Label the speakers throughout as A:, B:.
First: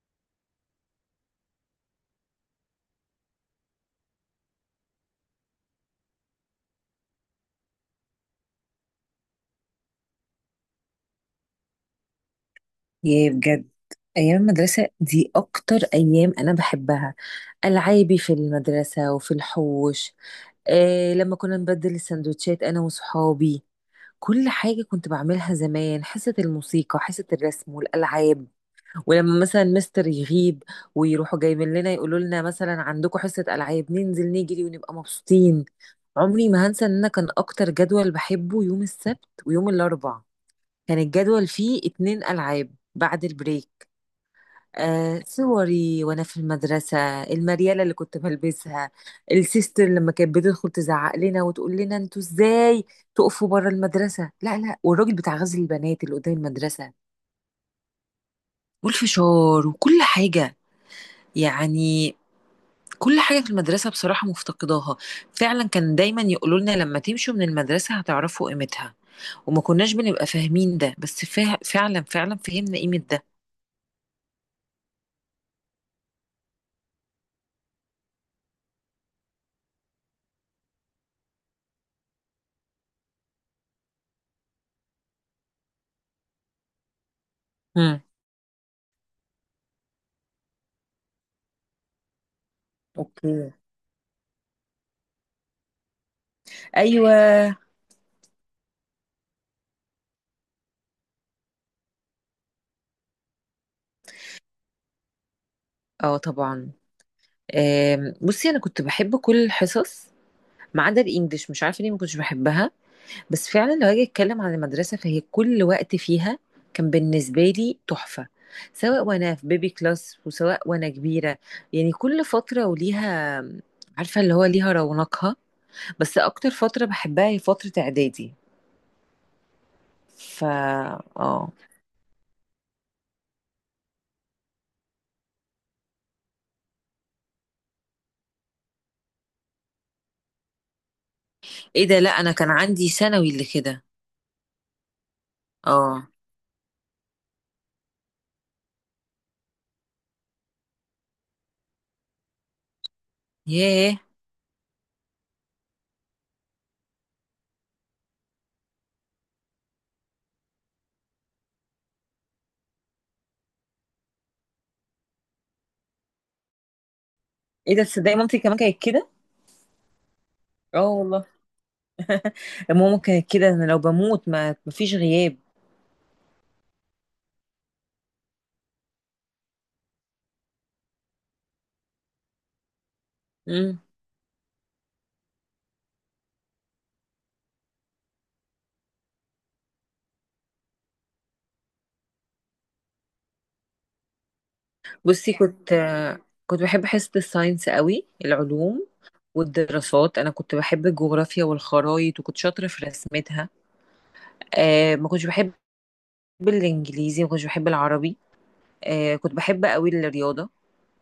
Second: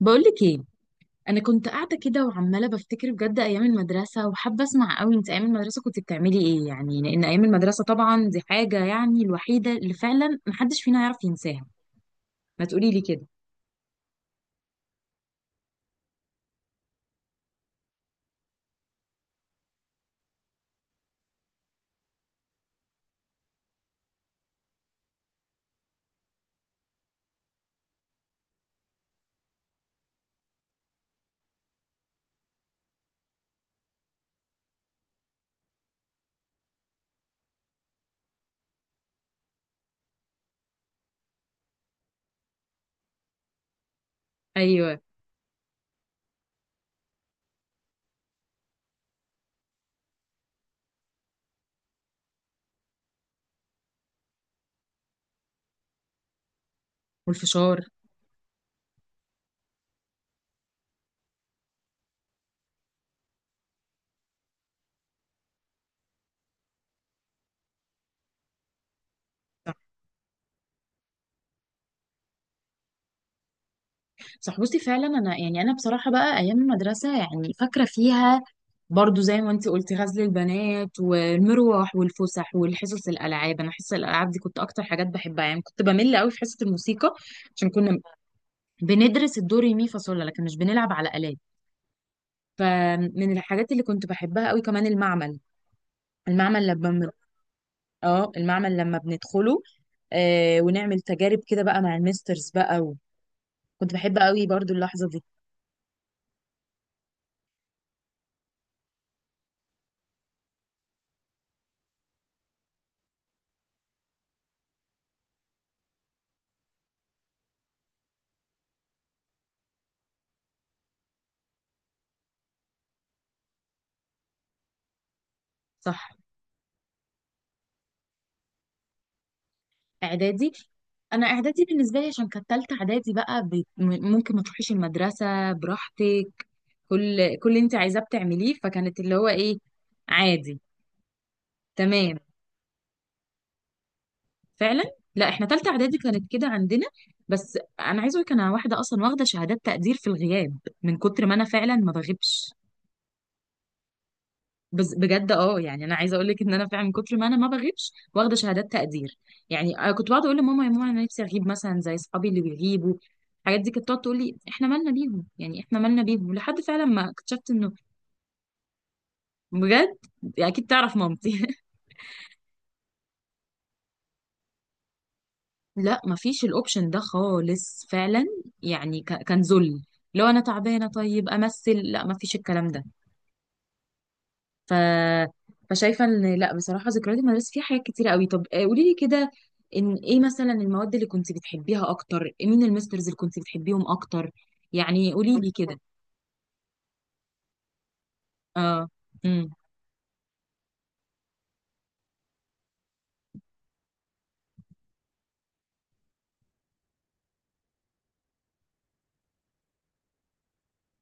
A: بقولك ايه، انا كنت قاعده كده وعماله بفتكر بجد ايام المدرسه وحابه اسمع قوي. انت ايام المدرسه كنت بتعملي ايه؟ يعني لان ايام المدرسه طبعا دي حاجه يعني الوحيده اللي فعلا محدش فينا يعرف ينساها. ما تقولي لي كده.
B: ياه، بجد. أيام المدرسة دي أكتر أيام أنا بحبها. ألعابي في المدرسة وفي الحوش. آه، لما كنا نبدل السندوتشات أنا وصحابي. كل حاجة كنت بعملها زمان، حصة الموسيقى، حصة الرسم والألعاب. ولما مثلا مستر يغيب ويروحوا جايبين لنا يقولوا لنا مثلا عندكم حصة ألعاب، ننزل نجري ونبقى مبسوطين. عمري ما هنسى إن أنا كان أكتر جدول بحبه يوم السبت ويوم الأربع. كان الجدول فيه اتنين ألعاب بعد البريك.
A: ايوه.
B: آه، صوري وانا في المدرسه، المرياله اللي كنت بلبسها. السيستر لما كانت بتدخل تزعق لنا وتقول لنا انتوا ازاي تقفوا بره المدرسه، لا لا. والراجل بتاع غزل البنات اللي قدام المدرسه،
A: والفشار.
B: والفشار وكل حاجه. يعني كل حاجه في المدرسه بصراحه مفتقداها. فعلا كان دايما يقولوا لنا لما تمشوا من المدرسه هتعرفوا قيمتها، وما
A: صح.
B: كناش بنبقى فاهمين ده. بس فعلا فعلا فهمنا قيمه ده.
A: صح، بصي فعلا انا يعني انا بصراحه بقى ايام المدرسه يعني فاكره فيها. برضو زي ما انت قلتي، غزل البنات والمروح والفسح والحصص الالعاب. انا حصص الالعاب دي كنت اكتر حاجات بحبها، يعني كنت بمل قوي في حصه الموسيقى عشان كنا
B: مم.
A: بندرس الدو ري مي فا صول لا، لكن مش بنلعب على آلات. فمن
B: اوكي.
A: الحاجات اللي كنت بحبها قوي كمان المعمل. المعمل لما بن-
B: ايوه.
A: اه، المعمل لما بندخله، آه ونعمل تجارب كده بقى مع المسترز بقى. كنت بحب قوي برضو اللحظة دي.
B: اه طبعا. بصي انا كنت بحب كل الحصص ما عدا الانجليش، مش عارفه ليه ما كنتش بحبها. بس فعلا لو هاجي اتكلم عن المدرسه، فهي كل وقت فيها كان بالنسبه لي تحفه. سواء وانا في بيبي كلاس وسواء وانا كبيره، يعني كل فتره وليها، عارفه اللي هو ليها رونقها.
A: صح.
B: بس اكتر فتره بحبها هي فتره اعدادي.
A: اعدادي.
B: فا
A: انا
B: اه.
A: اعدادي بالنسبه لي عشان كانت تالته اعدادي بقى ممكن ما تروحيش المدرسه براحتك. كل اللي انت عايزاه بتعمليه، فكانت اللي هو ايه، عادي،
B: ايه ده، لا
A: تمام.
B: انا كان عندي ثانوي اللي كده.
A: فعلا. لا، احنا تالتة اعدادي
B: اه.
A: كانت كده عندنا. بس انا عايزه اقولك انا واحده اصلا واخده شهادات تقدير في الغياب من كتر ما انا فعلا ما بغيبش.
B: ياه.
A: بس بجد، اه يعني انا عايزه اقول لك ان انا فعلا من كتر ما انا ما بغيبش واخده شهادات تقدير. يعني أنا كنت بقعد اقول لماما، يا ماما انا نفسي اغيب مثلا زي اصحابي اللي بيغيبوا الحاجات دي. كانت بتقعد تقول لي احنا مالنا بيهم، يعني احنا مالنا بيهم، لحد فعلا ما اكتشفت انه...
B: ايه ده، تصدقي مامتي كمان كانت كده.
A: بجد. يعني اكيد
B: اه
A: تعرف
B: والله.
A: مامتي.
B: ماما كانت كده، انا لو بموت ما مفيش غياب.
A: لا مفيش الاوبشن ده خالص فعلا. يعني ك- كان ذل لو انا تعبانه طيب امثل، لا مفيش الكلام ده.
B: مم.
A: ف فشايفه ان لا بصراحه ذكريات المدرسه فيها حاجات كتيره قوي. طب، قولي لي كده ان ايه مثلا المواد اللي كنت بتحبيها اكتر؟ مين المسترز اللي كنت بتحبيهم اكتر؟ يعني
B: بصي،
A: قولي لي
B: كنت
A: كده.
B: كنت بحب حصة الساينس قوي، العلوم
A: اه. امم.
B: والدراسات. انا كنت بحب الجغرافيا والخرايط وكنت شاطرة في رسمتها. آه، ما كنتش بحب الانجليزي، ما كنتش بحب العربي. آه، كنت بحب قوي الرياضة.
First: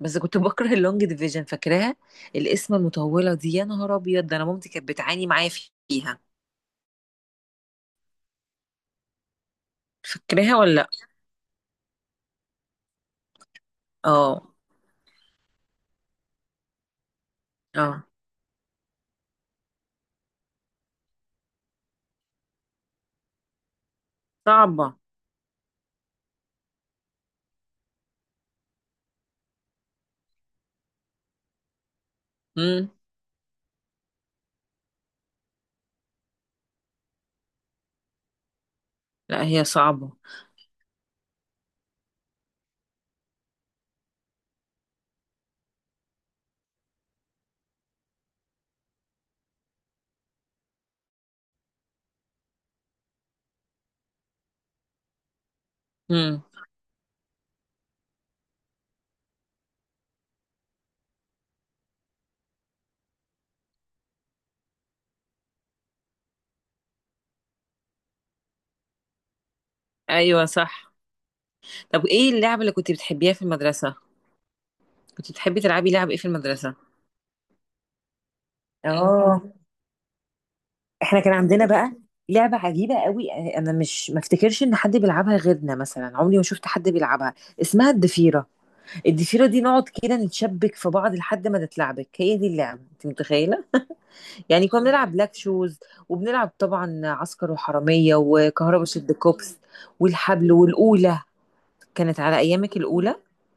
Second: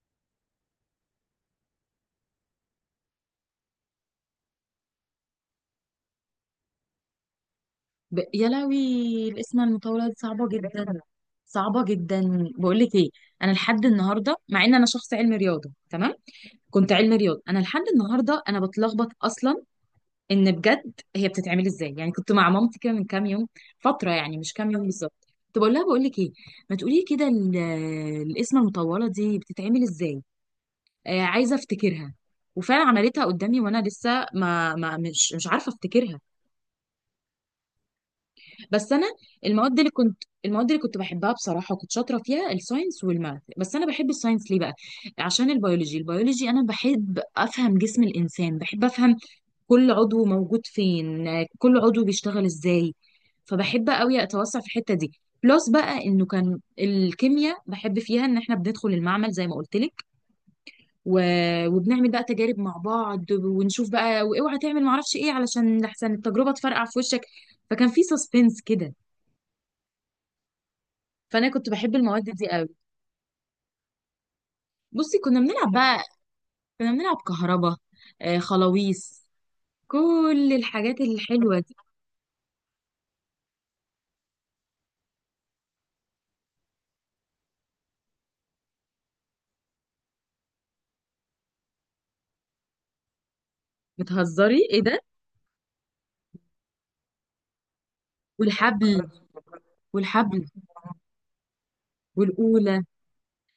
B: بس كنت بكره اللونج ديفيجن، فاكراها؟ القسمة المطولة دي، يا نهار ابيض، ده انا مامتي كانت بتعاني معايا فيها.
A: يا لهوي، الاسم المطوله دي صعبه
B: فاكراها ولا
A: جدا.
B: لا؟
A: صعبه جدا. بقول لك ايه، انا لحد النهارده
B: اه.
A: مع ان انا شخص علمي رياضه، تمام، كنت علمي رياضة، انا لحد
B: اه
A: النهارده انا بتلخبط اصلا ان بجد هي بتتعمل ازاي. يعني كنت مع مامتي كده من كام يوم، فترة يعني مش كام يوم
B: صعبة.
A: بالظبط، كنت بقول لها بقول لك ايه، ما تقولي لي كده، القسمة المطولة دي بتتعمل ازاي. آه عايزة افتكرها. وفعلا
B: امم.
A: عملتها قدامي وانا لسه ما مش عارفة افتكرها. بس انا
B: لا هي صعبة.
A: المواد اللي كنت بحبها بصراحة وكنت شاطرة فيها الساينس والماث. بس انا بحب الساينس ليه بقى؟ عشان البيولوجي. انا بحب افهم جسم الانسان، بحب افهم كل عضو موجود فين، كل عضو بيشتغل ازاي. فبحب قوي اتوسع في الحته دي. بلس بقى انه
B: امم.
A: كان الكيمياء بحب فيها ان احنا بندخل المعمل زي ما قلت لك و... وبنعمل بقى تجارب مع بعض، ونشوف بقى، واوعى تعمل معرفش ايه علشان لحسن التجربه تفرقع في وشك. فكان في سسبنس كده.
B: ايوه صح.
A: فانا كنت بحب
B: طب
A: المواد
B: ايه
A: دي
B: اللعبة
A: قوي.
B: اللي كنت بتحبيها في المدرسة؟
A: بصي
B: كنت
A: كنا
B: بتحبي
A: بنلعب
B: تلعبي
A: بقى،
B: لعب ايه في المدرسة؟
A: كنا بنلعب كهربا، آه خلاويص،
B: اه.
A: كل الحاجات
B: احنا كان
A: الحلوه
B: عندنا
A: دي.
B: بقى لعبة عجيبة قوي، انا مش ما افتكرش ان حد بيلعبها غيرنا، مثلا عمري ما شفت حد بيلعبها. اسمها الضفيرة. الضفيرة دي نقعد كده نتشبك في بعض لحد ما نتلعبك، هي دي اللعبة انت متخيلة؟
A: بتهزري،
B: يعني
A: ايه
B: كنا
A: ده.
B: بنلعب بلاك شوز، وبنلعب طبعا عسكر وحرامية وكهربا
A: والحبل.
B: شد كوبس،
A: والحبل
B: والحبل والأولى. كانت على ايامك
A: والأولى.
B: الأولى؟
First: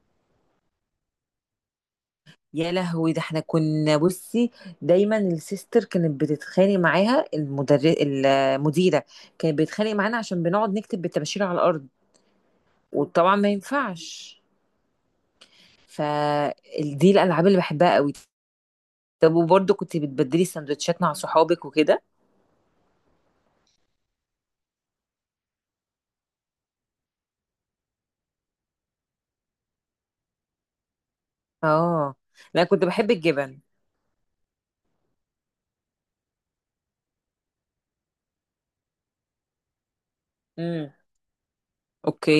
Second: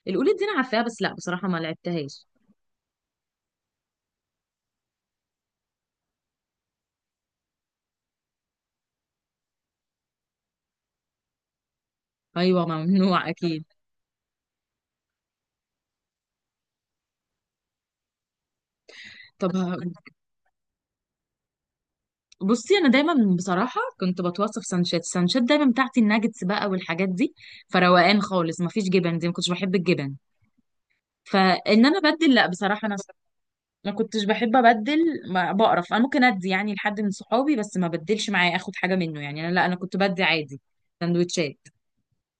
A: القلوب دي انا عارفاها، بس لا بصراحه ما لعبتهاش.
B: يا لهوي، ده احنا كنا، بصي دايما السيستر كانت بتتخانق معاها المدرس، المديره كانت بتتخانق معانا عشان بنقعد نكتب بالطباشير على الارض،
A: ايوه ممنوع
B: وطبعا ما
A: اكيد.
B: ينفعش. فدي الالعاب اللي بحبها قوي. طب
A: طب
B: وبرضه كنت بتبدلي سندوتشات مع صحابك وكده؟
A: بصي انا دايما بصراحه كنت بتوصف سانشات. السانشات دايما بتاعتي الناجتس بقى والحاجات دي، فروقان خالص، ما فيش جبن، دي ما كنتش بحب الجبن. فان انا
B: اه،
A: ابدل، لا
B: لا كنت
A: بصراحه انا
B: بحب الجبن.
A: ما كنتش بحب ابدل، ما بقرف، انا ممكن ادي يعني لحد من صحابي، بس ما بدلش معايا اخد حاجه منه. يعني انا لا، انا كنت بدي عادي
B: امم.
A: سندوتشات.
B: اوكي.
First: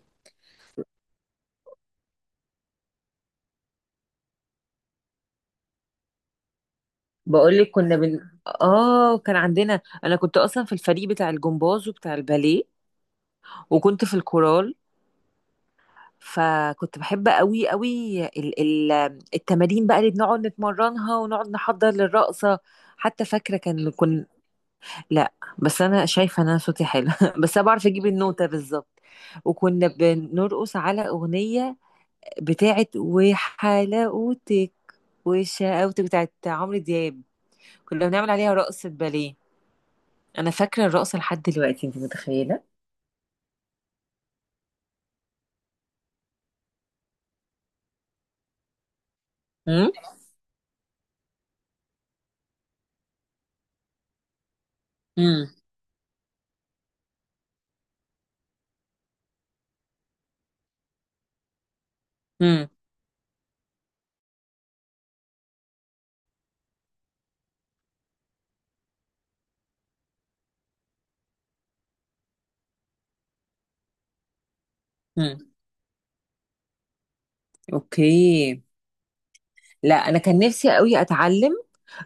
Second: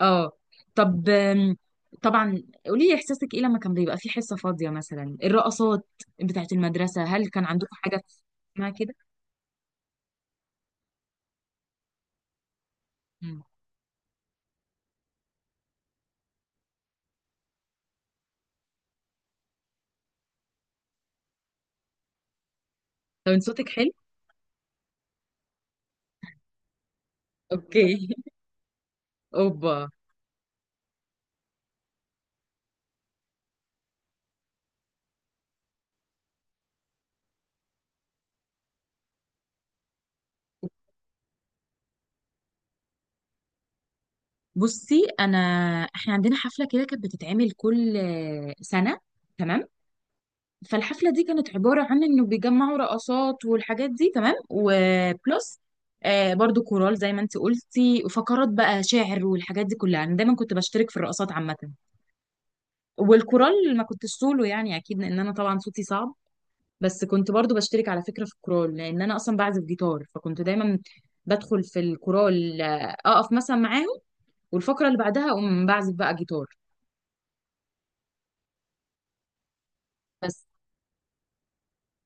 A: اه. طب طبعا قولي لي احساسك ايه لما كان بيبقى في حصه فاضيه؟ مثلا الرقصات بتاعت المدرسه، هل كان
B: بقول لك
A: عندكم
B: كنا
A: حاجه
B: بن
A: اسمها كده؟
B: اه، كان عندنا، انا كنت اصلا في الفريق بتاع الجمباز وبتاع الباليه
A: مم.
B: وكنت في الكورال. فكنت بحب قوي قوي التمارين بقى اللي بنقعد نتمرنها، ونقعد نحضر للرقصة. حتى
A: طب انت
B: فاكرة
A: صوتك حلو.
B: كان كن لا، بس أنا شايفة إن أنا صوتي حلو بس أنا بعرف أجيب
A: اوكي.
B: النوتة بالظبط. وكنا
A: اوبا.
B: بنرقص على أغنية بتاعت وحلاوتك وشقاوتك بتاعت عمرو دياب. كنا بنعمل عليها رقصة باليه. أنا فاكرة الرقصة لحد دلوقتي، أنت متخيلة؟
A: بصي انا، احنا عندنا حفله كده كانت بتتعمل كل سنه، تمام.
B: امم.
A: فالحفله دي كانت عباره عن انه بيجمعوا رقصات والحاجات دي، تمام،
B: امم.
A: وبلس آه برضو كورال زي ما انت قلتي، وفقرات بقى شعر والحاجات دي كلها. انا دايما كنت بشترك في الرقصات عامه، والكورال ما كنتش سولو يعني اكيد، لان انا طبعا صوتي صعب. بس كنت برضو بشترك على فكره في الكورال لان انا اصلا بعزف جيتار. فكنت دايما بدخل في الكورال، اقف مثلا معاهم، والفقره اللي بعدها
B: امم.
A: اقوم بعزف بقى جيتار.
B: اوكي. لا انا كان
A: بس.
B: نفسي قوي اتعلم.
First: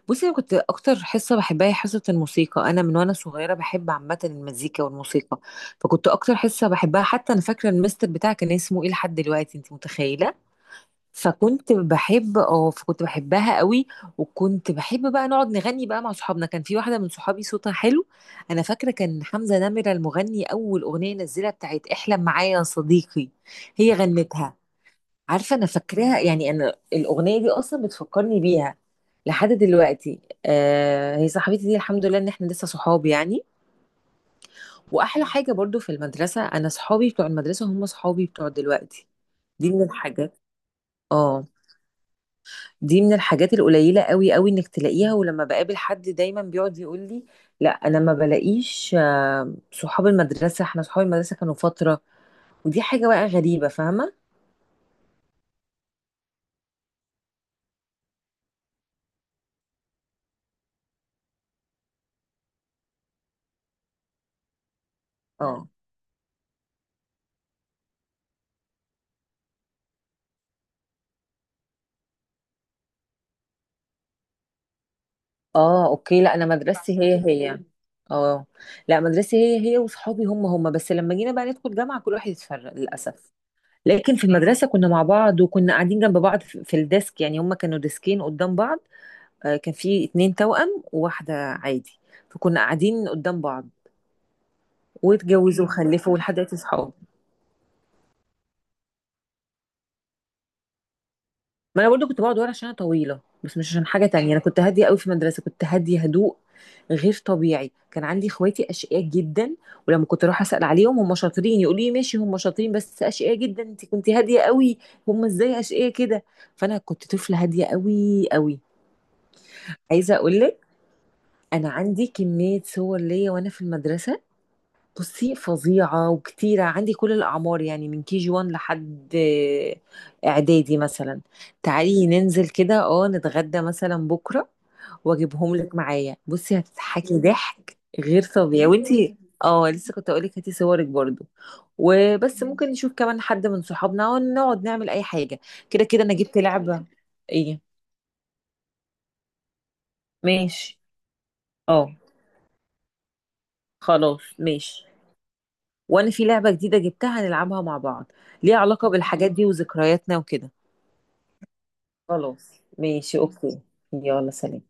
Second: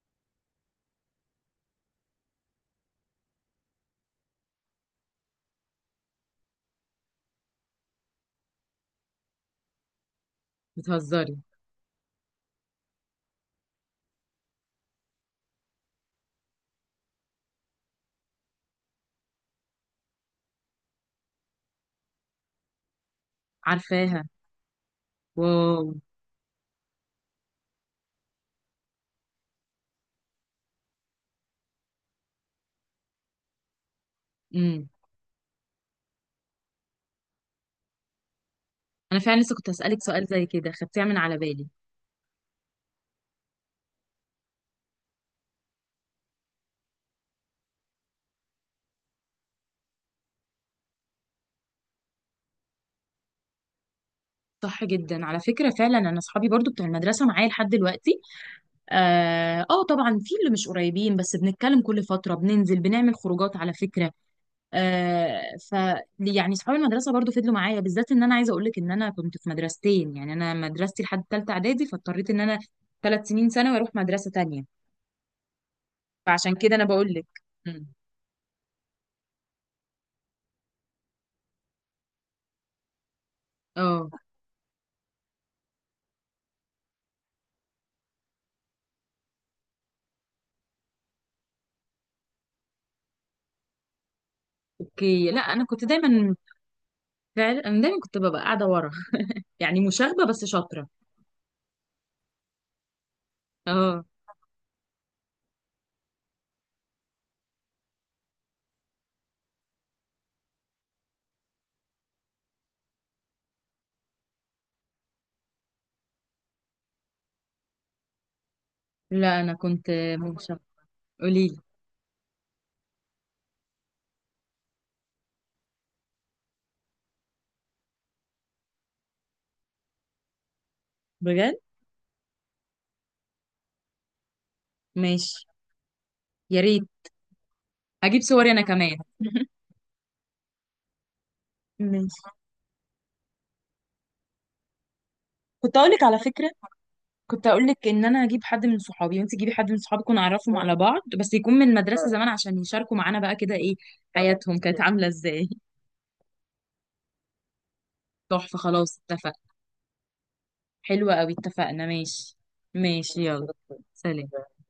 B: بصي انا كنت اكتر حصه بحبها هي حصه الموسيقى. انا من وانا صغيره بحب عامه المزيكا والموسيقى. فكنت اكتر حصه بحبها، حتى انا فاكره المستر بتاعي كان اسمه ايه لحد دلوقتي، انت متخيله؟
A: بتهزري.
B: فكنت بحب فكنت بحبها قوي. وكنت بحب بقى نقعد نغني بقى مع صحابنا، كان في واحده من صحابي صوتها حلو. انا فاكره كان حمزه نمره المغني، اول اغنيه نزلها بتاعت احلم معايا يا صديقي، هي
A: عارفاها.
B: غنتها. عارفة، أنا
A: واو.
B: فاكراها يعني، أنا الأغنية دي أصلا بتفكرني بيها لحد دلوقتي. آه، هي صاحبتي دي الحمد لله إن إحنا لسه صحاب يعني.
A: امم.
B: وأحلى حاجة برضو في المدرسة، أنا صحابي بتوع المدرسة هم صحابي بتوع دلوقتي.
A: انا فعلا لسه كنت
B: دي من
A: هسالك سؤال
B: الحاجات.
A: زي كده، خدتيها من على
B: اه.
A: بالي.
B: دي من الحاجات القليلة قوي قوي إنك تلاقيها. ولما بقابل حد دايما بيقعد يقول لي لا أنا ما بلاقيش، آه صحاب المدرسة. إحنا صحاب المدرسة كانوا فترة، ودي حاجة بقى غريبة، فاهمة؟
A: صح جدا على فكره، فعلا انا اصحابي برضو بتوع المدرسه معايا لحد دلوقتي. اه، طبعا في اللي مش قريبين بس بنتكلم كل فتره، بننزل بنعمل خروجات على فكره. آه.
B: اه.
A: ف يعني صحاب المدرسه برضو فضلوا معايا. بالذات ان انا عايزه اقول لك ان انا كنت في مدرستين. يعني انا مدرستي لحد ثالثه اعدادي، فاضطريت ان انا 3 سنين ثانوي اروح مدرسه تانية.
B: اه. اوكي. لا انا
A: فعشان كده انا
B: مدرستي
A: بقول
B: هي هي،
A: لك.
B: فاهماني؟
A: مم.
B: اه. لا مدرستي هي هي وصحابي هم هم. بس لما جينا بقى ندخل جامعة كل واحد اتفرق للأسف.
A: اه
B: لكن في المدرسة كنا مع بعض وكنا قاعدين جنب بعض في الديسك، يعني هم كانوا ديسكين قدام بعض. آه، كان في اتنين توأم وواحدة عادي، فكنا قاعدين قدام بعض.
A: اوكي. لا انا
B: واتجوزوا
A: كنت
B: وخلفوا،
A: دايما،
B: لحد دلوقتي صحاب.
A: فعلا انا دايما كنت ببقى قاعده ورا. يعني مشاغبه بس شاطره.
B: ما انا برضو كنت بقعد ورا عشان انا طويله، بس مش عشان
A: اه.
B: حاجه تانية. انا كنت هاديه قوي في المدرسه، كنت هاديه هدوء غير طبيعي. كان عندي اخواتي اشقياء جدا، ولما كنت اروح اسال عليهم هم شاطرين يقولوا لي ماشي، هم شاطرين بس اشقياء جدا، انت كنت هاديه قوي. هم ازاي اشقياء كده؟ فانا كنت طفله هاديه قوي قوي.
A: لا انا كنت
B: عايزه اقول
A: مشاغبه.
B: لك،
A: قولي لي.
B: انا عندي كميه صور ليا وانا في المدرسه. بصي فظيعة وكتيرة، عندي كل الأعمار يعني من كي جي 1 لحد إعدادي مثلا.
A: بجد.
B: تعالي ننزل كده نتغدى مثلا بكرة،
A: ماشي.
B: وأجيبهم لك معايا. بصي
A: يا ريت،
B: هتضحكي ضحك
A: هجيب
B: غير
A: صوري انا
B: طبيعي،
A: كمان.
B: وانتي اه لسه كنت أقولك هاتي صورك برضو.
A: ماشي.
B: وبس ممكن نشوف كمان حد من صحابنا ونقعد نعمل أي حاجة.
A: كنت
B: كده
A: اقول لك
B: كده أنا
A: على
B: جبت
A: فكره،
B: لعبة.
A: كنت
B: ايه
A: اقول لك ان انا هجيب حد من صحابي وانت تجيبي حد من صحابك ونعرفهم على
B: ماشي.
A: بعض، بس يكون من
B: اه
A: المدرسه زمان عشان يشاركوا معانا بقى كده، ايه
B: خلاص
A: حياتهم كانت
B: ماشي.
A: عامله ازاي.
B: وانا في لعبة جديدة جبتها هنلعبها مع بعض، ليها
A: تحفه.
B: علاقة
A: خلاص
B: بالحاجات
A: اتفق.
B: دي وذكرياتنا وكده.
A: حلوه قوي، اتفقنا. ماشي.
B: خلاص ماشي.
A: ماشي يلا.
B: اوكي. يلا
A: سلام.
B: سلام.